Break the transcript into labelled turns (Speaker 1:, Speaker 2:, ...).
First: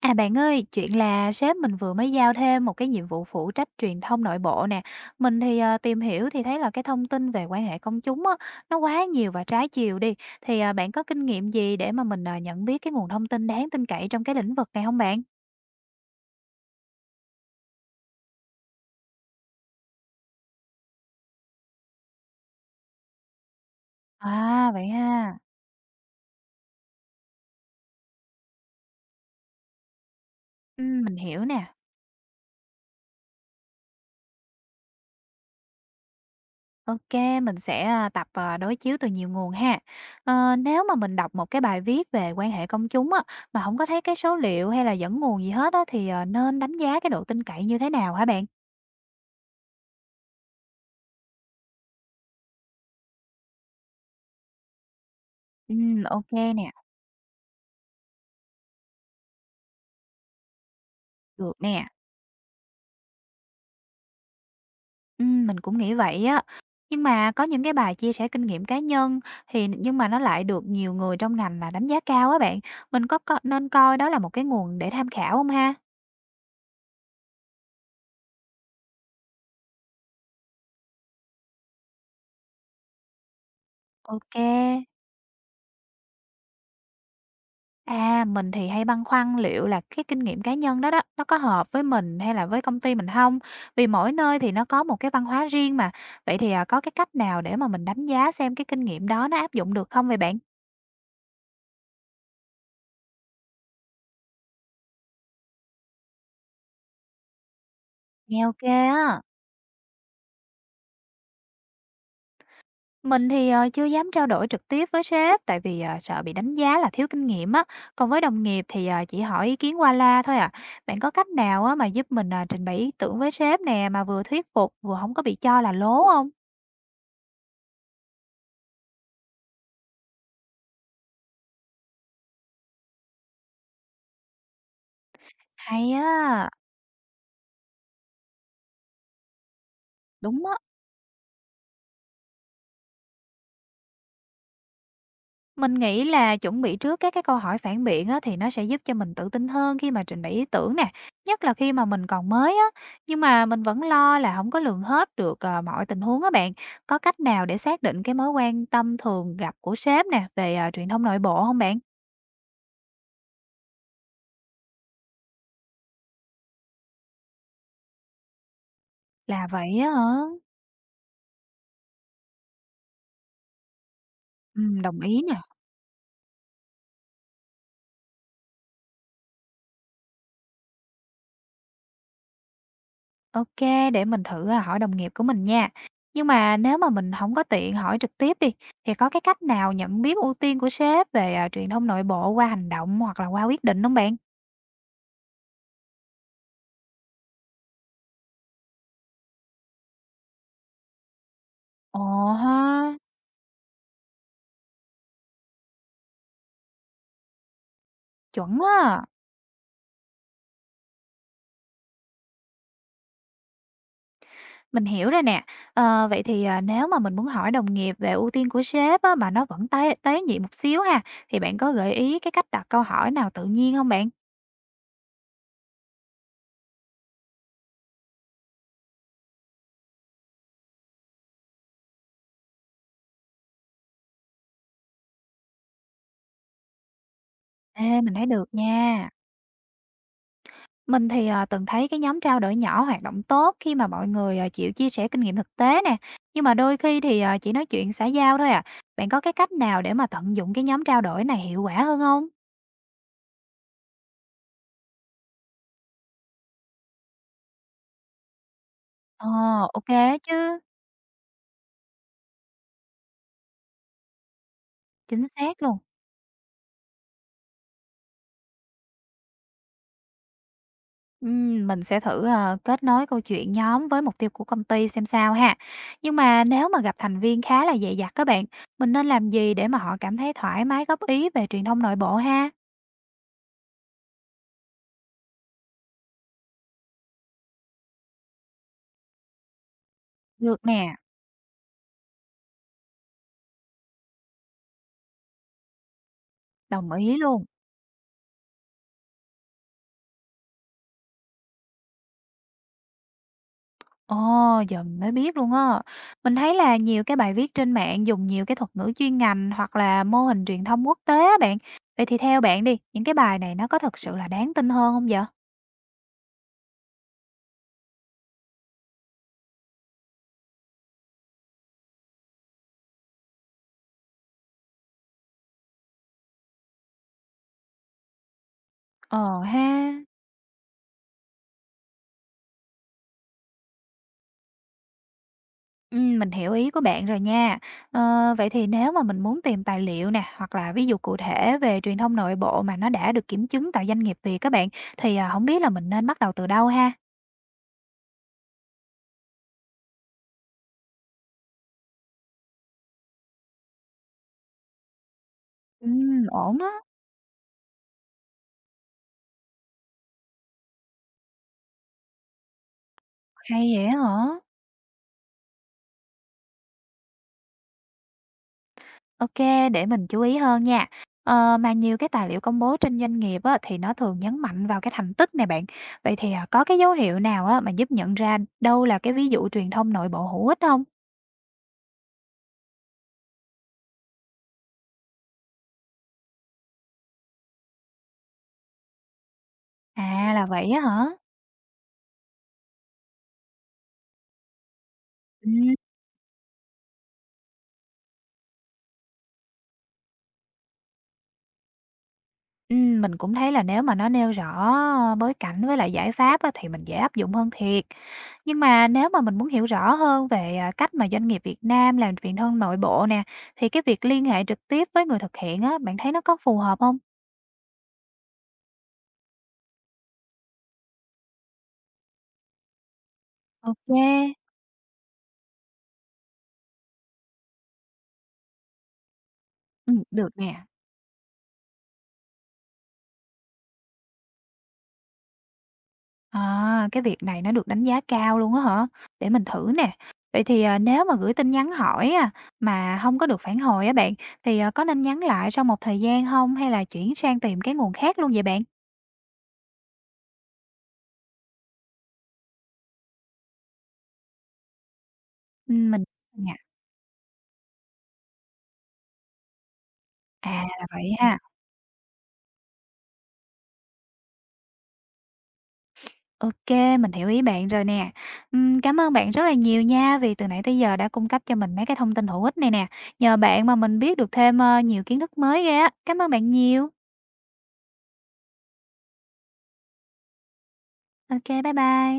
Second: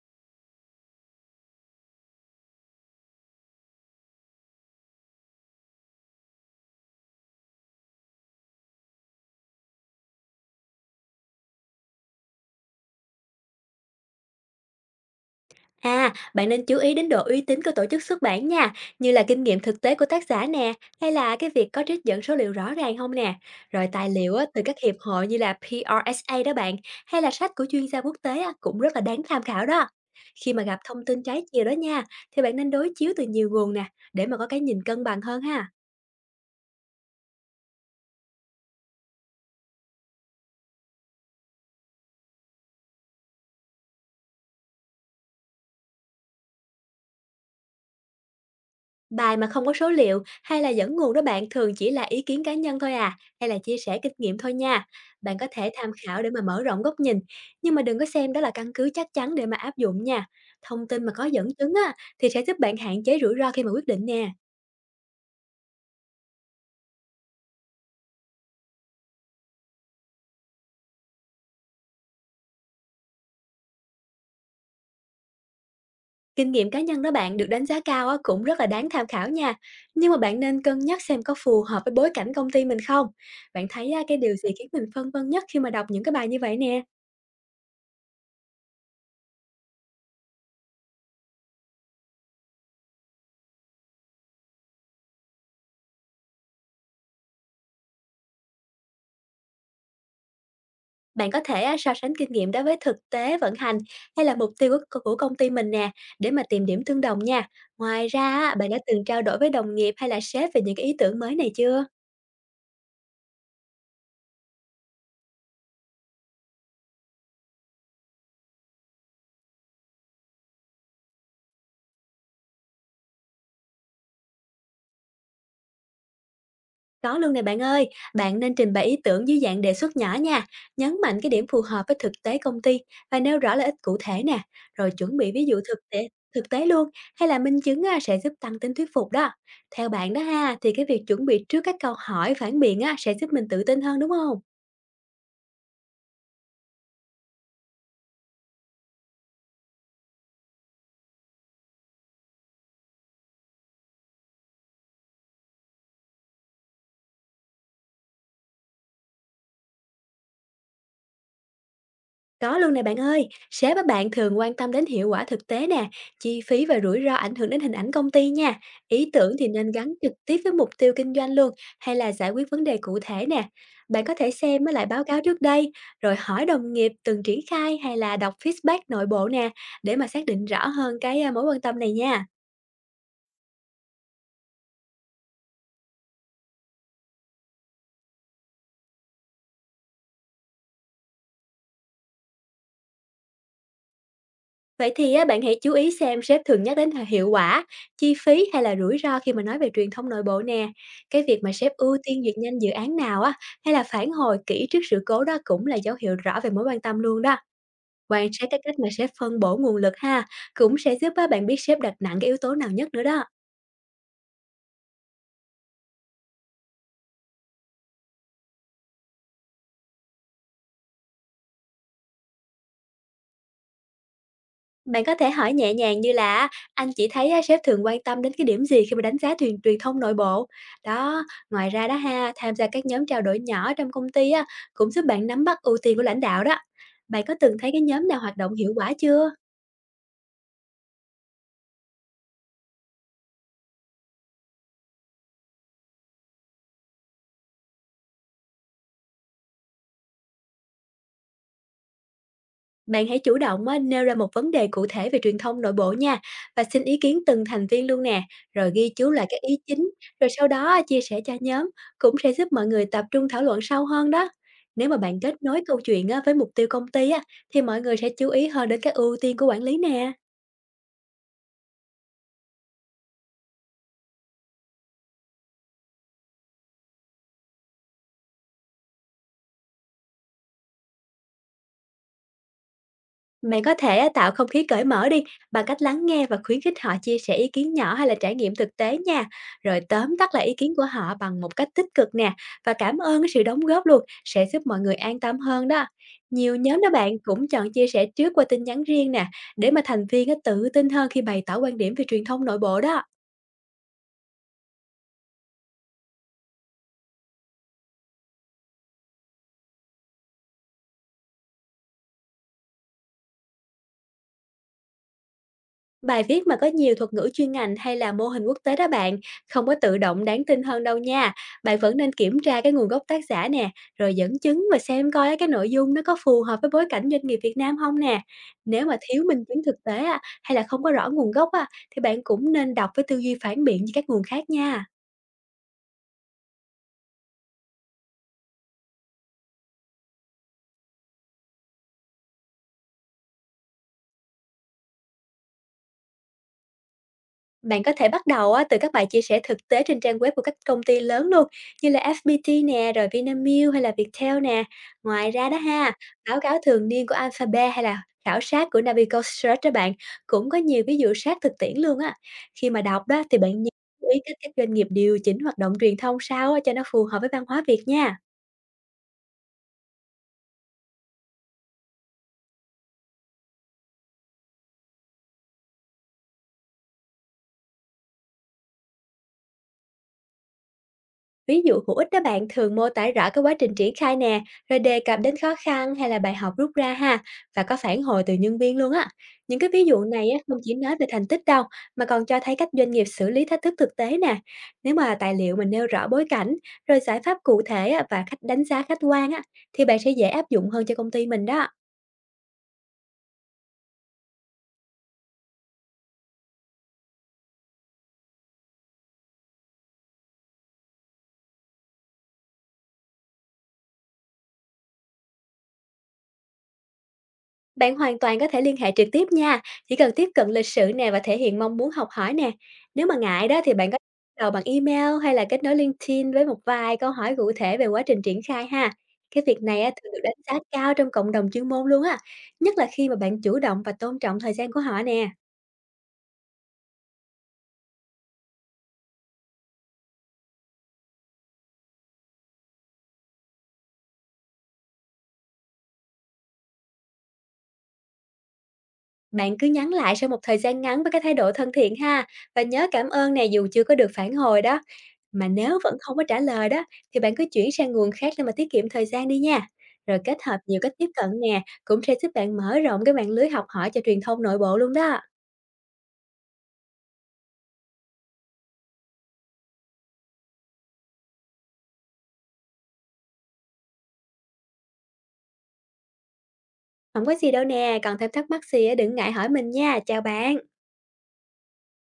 Speaker 1: À, bạn ơi, chuyện là sếp mình vừa mới giao thêm một cái nhiệm vụ phụ trách truyền thông nội bộ nè. Mình thì, tìm hiểu thì thấy là cái thông tin về quan hệ công chúng á, nó quá nhiều và trái chiều đi. Thì, à, bạn có kinh nghiệm gì để mà mình, nhận biết cái nguồn thông tin đáng tin cậy trong cái lĩnh vực này không bạn?
Speaker 2: À, bạn nên chú ý đến độ uy tín của tổ chức xuất bản nha, như là kinh nghiệm thực tế của tác giả nè, hay là cái việc có trích dẫn số liệu rõ ràng không nè. Rồi tài liệu á, từ
Speaker 1: À,
Speaker 2: các
Speaker 1: vậy
Speaker 2: hiệp hội như
Speaker 1: ha.
Speaker 2: là PRSA đó bạn, hay là sách của chuyên gia quốc tế á, cũng rất là đáng tham khảo đó. Khi mà gặp thông
Speaker 1: Mình
Speaker 2: tin trái
Speaker 1: hiểu
Speaker 2: chiều đó
Speaker 1: nè.
Speaker 2: nha, thì bạn nên đối chiếu từ nhiều nguồn nè, để mà có cái nhìn cân bằng hơn ha.
Speaker 1: Ok, mình sẽ, à, đối chiếu từ nhiều nguồn ha. Ờ, nếu mà mình đọc một cái bài viết về quan hệ công chúng á, mà không có thấy cái số liệu hay là dẫn nguồn gì hết á, thì, nên đánh giá cái độ tin cậy như thế nào hả bạn?
Speaker 2: Bài mà không có số liệu hay là dẫn nguồn đó bạn thường chỉ là ý kiến cá nhân thôi à, hay là chia sẻ kinh nghiệm thôi nha. Bạn có thể tham
Speaker 1: Ô
Speaker 2: khảo để mà mở
Speaker 1: nè,
Speaker 2: rộng góc nhìn, nhưng mà đừng có xem đó là căn cứ chắc chắn để mà áp dụng nha. Thông tin mà có dẫn
Speaker 1: được
Speaker 2: chứng
Speaker 1: nè.
Speaker 2: á, thì sẽ giúp bạn hạn chế rủi ro khi mà quyết định nè.
Speaker 1: Mình cũng nghĩ vậy á. Nhưng mà có những cái bài chia sẻ kinh nghiệm cá nhân thì nhưng mà nó lại được nhiều người trong ngành là đánh giá cao á bạn, mình có co nên coi đó là một cái nguồn để tham khảo không ha?
Speaker 2: Kinh nghiệm cá nhân đó bạn được đánh giá cao á, cũng rất là đáng tham khảo nha. Nhưng mà bạn nên cân nhắc xem có phù hợp với bối cảnh công ty mình không. Bạn thấy á, cái điều gì khiến mình
Speaker 1: Ok.
Speaker 2: phân vân nhất khi mà đọc những cái bài như vậy nè?
Speaker 1: À, mình thì hay băn khoăn liệu là cái kinh nghiệm cá nhân đó đó, nó có hợp với mình hay là với công ty mình không. Vì mỗi nơi thì nó có một cái văn hóa riêng mà. Vậy thì, à, có cái cách nào để mà mình đánh giá xem cái kinh nghiệm đó nó áp dụng được không vậy bạn?
Speaker 2: Bạn có thể á, so sánh kinh nghiệm đó với thực tế vận hành hay là mục tiêu của công ty mình nè, để mà tìm điểm tương đồng nha. Ngoài ra,
Speaker 1: Nghe
Speaker 2: á,
Speaker 1: ok
Speaker 2: bạn đã từng trao
Speaker 1: á.
Speaker 2: đổi với đồng nghiệp hay là sếp về những cái ý tưởng mới này chưa?
Speaker 1: Mình thì, chưa dám trao đổi trực tiếp với sếp tại vì, sợ bị đánh giá là thiếu kinh nghiệm á, còn với đồng nghiệp thì, chỉ hỏi ý kiến qua loa thôi à. Bạn có cách nào á mà giúp mình, à, trình bày ý tưởng với sếp nè, mà vừa thuyết phục vừa không có bị cho là lố không?
Speaker 2: Có luôn nè bạn ơi, bạn nên trình bày ý tưởng dưới dạng đề xuất nhỏ nha, nhấn mạnh cái điểm phù hợp với thực tế công ty và nêu rõ lợi ích cụ thể nè, rồi chuẩn bị ví dụ thực
Speaker 1: Hay
Speaker 2: tế thực
Speaker 1: á,
Speaker 2: tế luôn, hay là minh chứng á, sẽ giúp tăng tính thuyết phục đó. Theo bạn đó
Speaker 1: đúng
Speaker 2: ha,
Speaker 1: á.
Speaker 2: thì cái việc chuẩn bị trước các câu hỏi phản biện á, sẽ giúp mình tự tin hơn đúng không?
Speaker 1: Mình nghĩ là chuẩn bị trước các cái câu hỏi phản biện á, thì nó sẽ giúp cho mình tự tin hơn khi mà trình bày ý tưởng nè, nhất là khi mà mình còn mới á. Nhưng mà mình vẫn lo là không có lường hết được, mọi tình huống á bạn. Có cách nào để xác định cái mối quan tâm thường gặp của sếp nè, về, truyền thông nội bộ không bạn?
Speaker 2: Có luôn nè bạn ơi, sếp á bạn thường quan tâm đến hiệu quả thực tế nè, chi phí và rủi ro ảnh hưởng đến hình ảnh công ty nha. Ý tưởng
Speaker 1: Là
Speaker 2: thì nên
Speaker 1: vậy á
Speaker 2: gắn
Speaker 1: hả?
Speaker 2: trực tiếp với mục tiêu kinh doanh luôn, hay là giải quyết vấn đề cụ thể nè. Bạn có thể xem với lại
Speaker 1: Đồng
Speaker 2: báo cáo
Speaker 1: ý nè.
Speaker 2: trước đây, rồi hỏi đồng nghiệp từng triển khai hay là đọc feedback nội bộ nè, để mà xác định rõ hơn cái à, mối quan tâm này nha.
Speaker 1: Ok, để mình thử, hỏi đồng nghiệp của mình nha. Nhưng mà nếu mà mình không có tiện hỏi trực tiếp đi, thì có cái cách nào nhận biết ưu tiên của sếp về, truyền thông nội bộ qua hành động hoặc là qua quyết định không bạn?
Speaker 2: Vậy thì á, bạn hãy chú ý xem sếp thường nhắc đến hiệu quả, chi phí hay là rủi ro khi mà nói về truyền thông nội bộ nè. Cái việc mà sếp ưu
Speaker 1: Ồ
Speaker 2: tiên duyệt
Speaker 1: ha,
Speaker 2: nhanh dự án nào á, hay là phản hồi kỹ trước sự cố đó cũng là dấu hiệu rõ về mối quan tâm luôn đó. Quan sát
Speaker 1: chuẩn
Speaker 2: cái cách mà
Speaker 1: á.
Speaker 2: sếp phân bổ nguồn lực ha, cũng sẽ giúp á, bạn biết sếp đặt nặng cái yếu tố nào nhất nữa đó.
Speaker 1: Mình hiểu rồi nè. Ờ, vậy thì, à, nếu mà mình muốn hỏi đồng nghiệp về ưu tiên của sếp á, mà nó vẫn tế tế nhị một xíu ha, thì bạn có gợi ý cái cách đặt câu hỏi nào tự nhiên không bạn?
Speaker 2: Bạn có thể hỏi nhẹ nhàng như là: anh chỉ thấy á, sếp thường quan tâm đến cái điểm gì khi mà đánh giá truyền truyền thông nội bộ. Đó, ngoài ra đó ha, tham gia các nhóm trao đổi nhỏ trong công ty á, cũng giúp bạn nắm bắt ưu tiên của lãnh đạo đó. Bạn có từng thấy cái
Speaker 1: Ê,
Speaker 2: nhóm
Speaker 1: mình
Speaker 2: nào
Speaker 1: thấy
Speaker 2: hoạt
Speaker 1: được
Speaker 2: động hiệu quả
Speaker 1: nha.
Speaker 2: chưa?
Speaker 1: Mình thì, từng thấy cái nhóm trao đổi nhỏ hoạt động tốt khi mà mọi người, chịu chia sẻ kinh nghiệm thực tế nè, nhưng mà đôi khi thì, chỉ nói chuyện xã giao thôi à. Bạn có cái cách nào để mà tận dụng cái nhóm trao đổi này hiệu quả hơn không?
Speaker 2: Bạn hãy chủ động á, nêu ra một vấn đề cụ thể về truyền thông nội bộ nha, và xin ý kiến từng thành viên luôn nè, rồi ghi chú lại
Speaker 1: Ờ,
Speaker 2: các ý
Speaker 1: ok
Speaker 2: chính, rồi sau
Speaker 1: chứ,
Speaker 2: đó á, chia sẻ cho nhóm cũng sẽ giúp mọi người tập trung thảo luận sâu hơn đó. Nếu mà bạn
Speaker 1: chính
Speaker 2: kết nối
Speaker 1: xác luôn.
Speaker 2: câu chuyện á, với mục tiêu công ty á, thì mọi người sẽ chú ý hơn đến các ưu tiên của quản lý nè.
Speaker 1: Mình sẽ thử, kết nối câu chuyện nhóm với mục tiêu của công ty xem sao ha. Nhưng mà nếu mà gặp thành viên khá là dè dặt các bạn, mình nên làm gì để mà họ cảm thấy thoải mái góp ý về truyền thông nội bộ ha?
Speaker 2: Mày có thể á, tạo không khí cởi mở đi, bằng cách lắng nghe và khuyến khích họ chia sẻ ý kiến nhỏ hay là trải nghiệm thực tế nha. Rồi tóm tắt lại ý
Speaker 1: Được
Speaker 2: kiến của
Speaker 1: nè,
Speaker 2: họ bằng một cách tích cực nè, và cảm ơn cái sự đóng góp luôn sẽ giúp mọi người an tâm hơn đó. Nhiều nhóm đó
Speaker 1: đồng ý
Speaker 2: bạn
Speaker 1: luôn.
Speaker 2: cũng chọn chia sẻ trước qua tin nhắn riêng nè, để mà thành viên á, tự tin hơn khi bày tỏ quan điểm về truyền thông nội bộ đó.
Speaker 1: Ồ, giờ mình mới biết luôn á. Mình thấy là nhiều cái bài viết trên mạng dùng nhiều cái thuật ngữ chuyên ngành hoặc là mô hình truyền thông quốc tế á bạn. Vậy thì theo bạn đi, những cái bài này nó có thật sự là đáng tin hơn không vậy?
Speaker 2: Bài viết mà có nhiều thuật ngữ chuyên ngành hay là mô hình quốc tế đó bạn, không có tự động đáng tin hơn đâu nha. Bạn vẫn nên kiểm tra cái nguồn gốc tác giả nè, rồi dẫn chứng và xem coi á, cái nội dung nó có phù hợp với bối cảnh doanh nghiệp Việt Nam không nè. Nếu mà thiếu
Speaker 1: Ờ
Speaker 2: minh chứng thực
Speaker 1: ha.
Speaker 2: tế á, hay là không có rõ nguồn gốc á, thì bạn cũng nên đọc với tư duy phản biện với các nguồn khác nha.
Speaker 1: Mình hiểu ý của bạn rồi nha. Ờ, vậy thì nếu mà mình muốn tìm tài liệu nè, hoặc là ví dụ cụ thể về truyền thông nội bộ mà nó đã được kiểm chứng tại doanh nghiệp Việt các bạn, thì, hổng biết là mình nên bắt đầu từ đâu ha?
Speaker 2: Bạn có thể bắt đầu á, từ các bài chia sẻ thực tế trên trang web của các công ty lớn luôn, như là FPT nè, rồi Vinamilk hay là Viettel nè. Ngoài ra đó ha, báo cáo
Speaker 1: Ổn á,
Speaker 2: thường niên của Alphabet hay là khảo sát của Navigo Search đó bạn, cũng có nhiều ví dụ sát thực tiễn luôn á. Khi mà đọc đó thì bạn
Speaker 1: hay
Speaker 2: nhớ
Speaker 1: vậy
Speaker 2: chú ý
Speaker 1: hả?
Speaker 2: cách các doanh nghiệp điều chỉnh hoạt động truyền thông sao á, cho nó phù hợp với văn hóa Việt nha.
Speaker 1: Ok, để mình chú ý hơn nha. Ờ, mà nhiều cái tài liệu công bố trên doanh nghiệp á, thì nó thường nhấn mạnh vào cái thành tích này bạn. Vậy thì, à, có cái dấu hiệu nào á, mà giúp nhận ra đâu là cái ví dụ truyền thông nội bộ hữu ích không?
Speaker 2: Ví dụ hữu ích đó bạn thường mô tả rõ cái quá trình triển khai nè, rồi đề cập đến khó khăn hay là bài học rút ra ha, và có phản hồi từ nhân viên luôn á. Những cái ví dụ này
Speaker 1: À,
Speaker 2: á,
Speaker 1: là
Speaker 2: không
Speaker 1: vậy
Speaker 2: chỉ
Speaker 1: á
Speaker 2: nói về
Speaker 1: hả?
Speaker 2: thành tích đâu, mà còn cho thấy cách doanh nghiệp xử lý thách thức thực tế nè. Nếu mà tài liệu mình nêu rõ bối cảnh, rồi giải pháp cụ thể á, và cách đánh giá khách quan á, thì bạn sẽ dễ áp dụng hơn cho công ty mình đó.
Speaker 1: Mình cũng thấy là nếu mà nó nêu rõ bối cảnh với lại giải pháp á, thì mình dễ áp dụng hơn thiệt. Nhưng mà nếu mà mình muốn hiểu rõ hơn về cách mà doanh nghiệp Việt Nam làm truyền thông nội bộ nè, thì cái việc liên hệ trực tiếp với người thực hiện á, bạn thấy nó có phù hợp không?
Speaker 2: Bạn hoàn toàn có thể liên hệ trực tiếp nha, chỉ cần tiếp cận lịch sử nè và thể hiện mong muốn học hỏi nè. Nếu mà ngại đó thì bạn có thể
Speaker 1: Ok,
Speaker 2: bắt đầu bằng email hay là kết nối LinkedIn với một vài câu hỏi cụ thể về quá trình triển khai ha. Cái việc này á,
Speaker 1: ừ,
Speaker 2: thường được
Speaker 1: được
Speaker 2: đánh giá
Speaker 1: nè.
Speaker 2: cao trong cộng đồng chuyên môn luôn á, nhất là khi mà bạn chủ động và tôn trọng thời gian của họ nè.
Speaker 1: À, cái việc này nó được đánh giá cao luôn á hả? Để mình thử nè. Vậy thì à, nếu mà gửi tin nhắn hỏi à, mà không có được phản hồi á bạn, thì à, có nên nhắn lại sau một thời gian không hay là chuyển sang tìm cái nguồn khác luôn vậy bạn?
Speaker 2: Bạn cứ nhắn lại sau một thời gian ngắn với cái thái độ thân thiện ha, và nhớ cảm ơn nè dù chưa có được phản hồi đó. Mà nếu vẫn
Speaker 1: Mình
Speaker 2: không có trả
Speaker 1: nha.
Speaker 2: lời đó, thì bạn cứ chuyển sang nguồn khác để mà tiết kiệm thời gian đi nha. Rồi kết
Speaker 1: À,
Speaker 2: hợp nhiều
Speaker 1: là
Speaker 2: cách tiếp
Speaker 1: vậy
Speaker 2: cận
Speaker 1: ha.
Speaker 2: nè, cũng sẽ giúp bạn mở rộng cái mạng lưới học hỏi cho truyền thông nội bộ luôn đó.
Speaker 1: Ô kê, mình hiểu ý bạn rồi nè. Cảm ơn bạn rất là nhiều nha, vì từ nãy tới giờ đã cung cấp cho mình mấy cái thông tin hữu ích này nè. Nhờ bạn mà mình biết được thêm, nhiều kiến thức mới ghê á. Cảm ơn bạn nhiều.
Speaker 2: Không có gì đâu nè, còn thêm thắc mắc gì á, đừng ngại hỏi mình nha. Chào bạn.
Speaker 1: Ô kê, bye bye.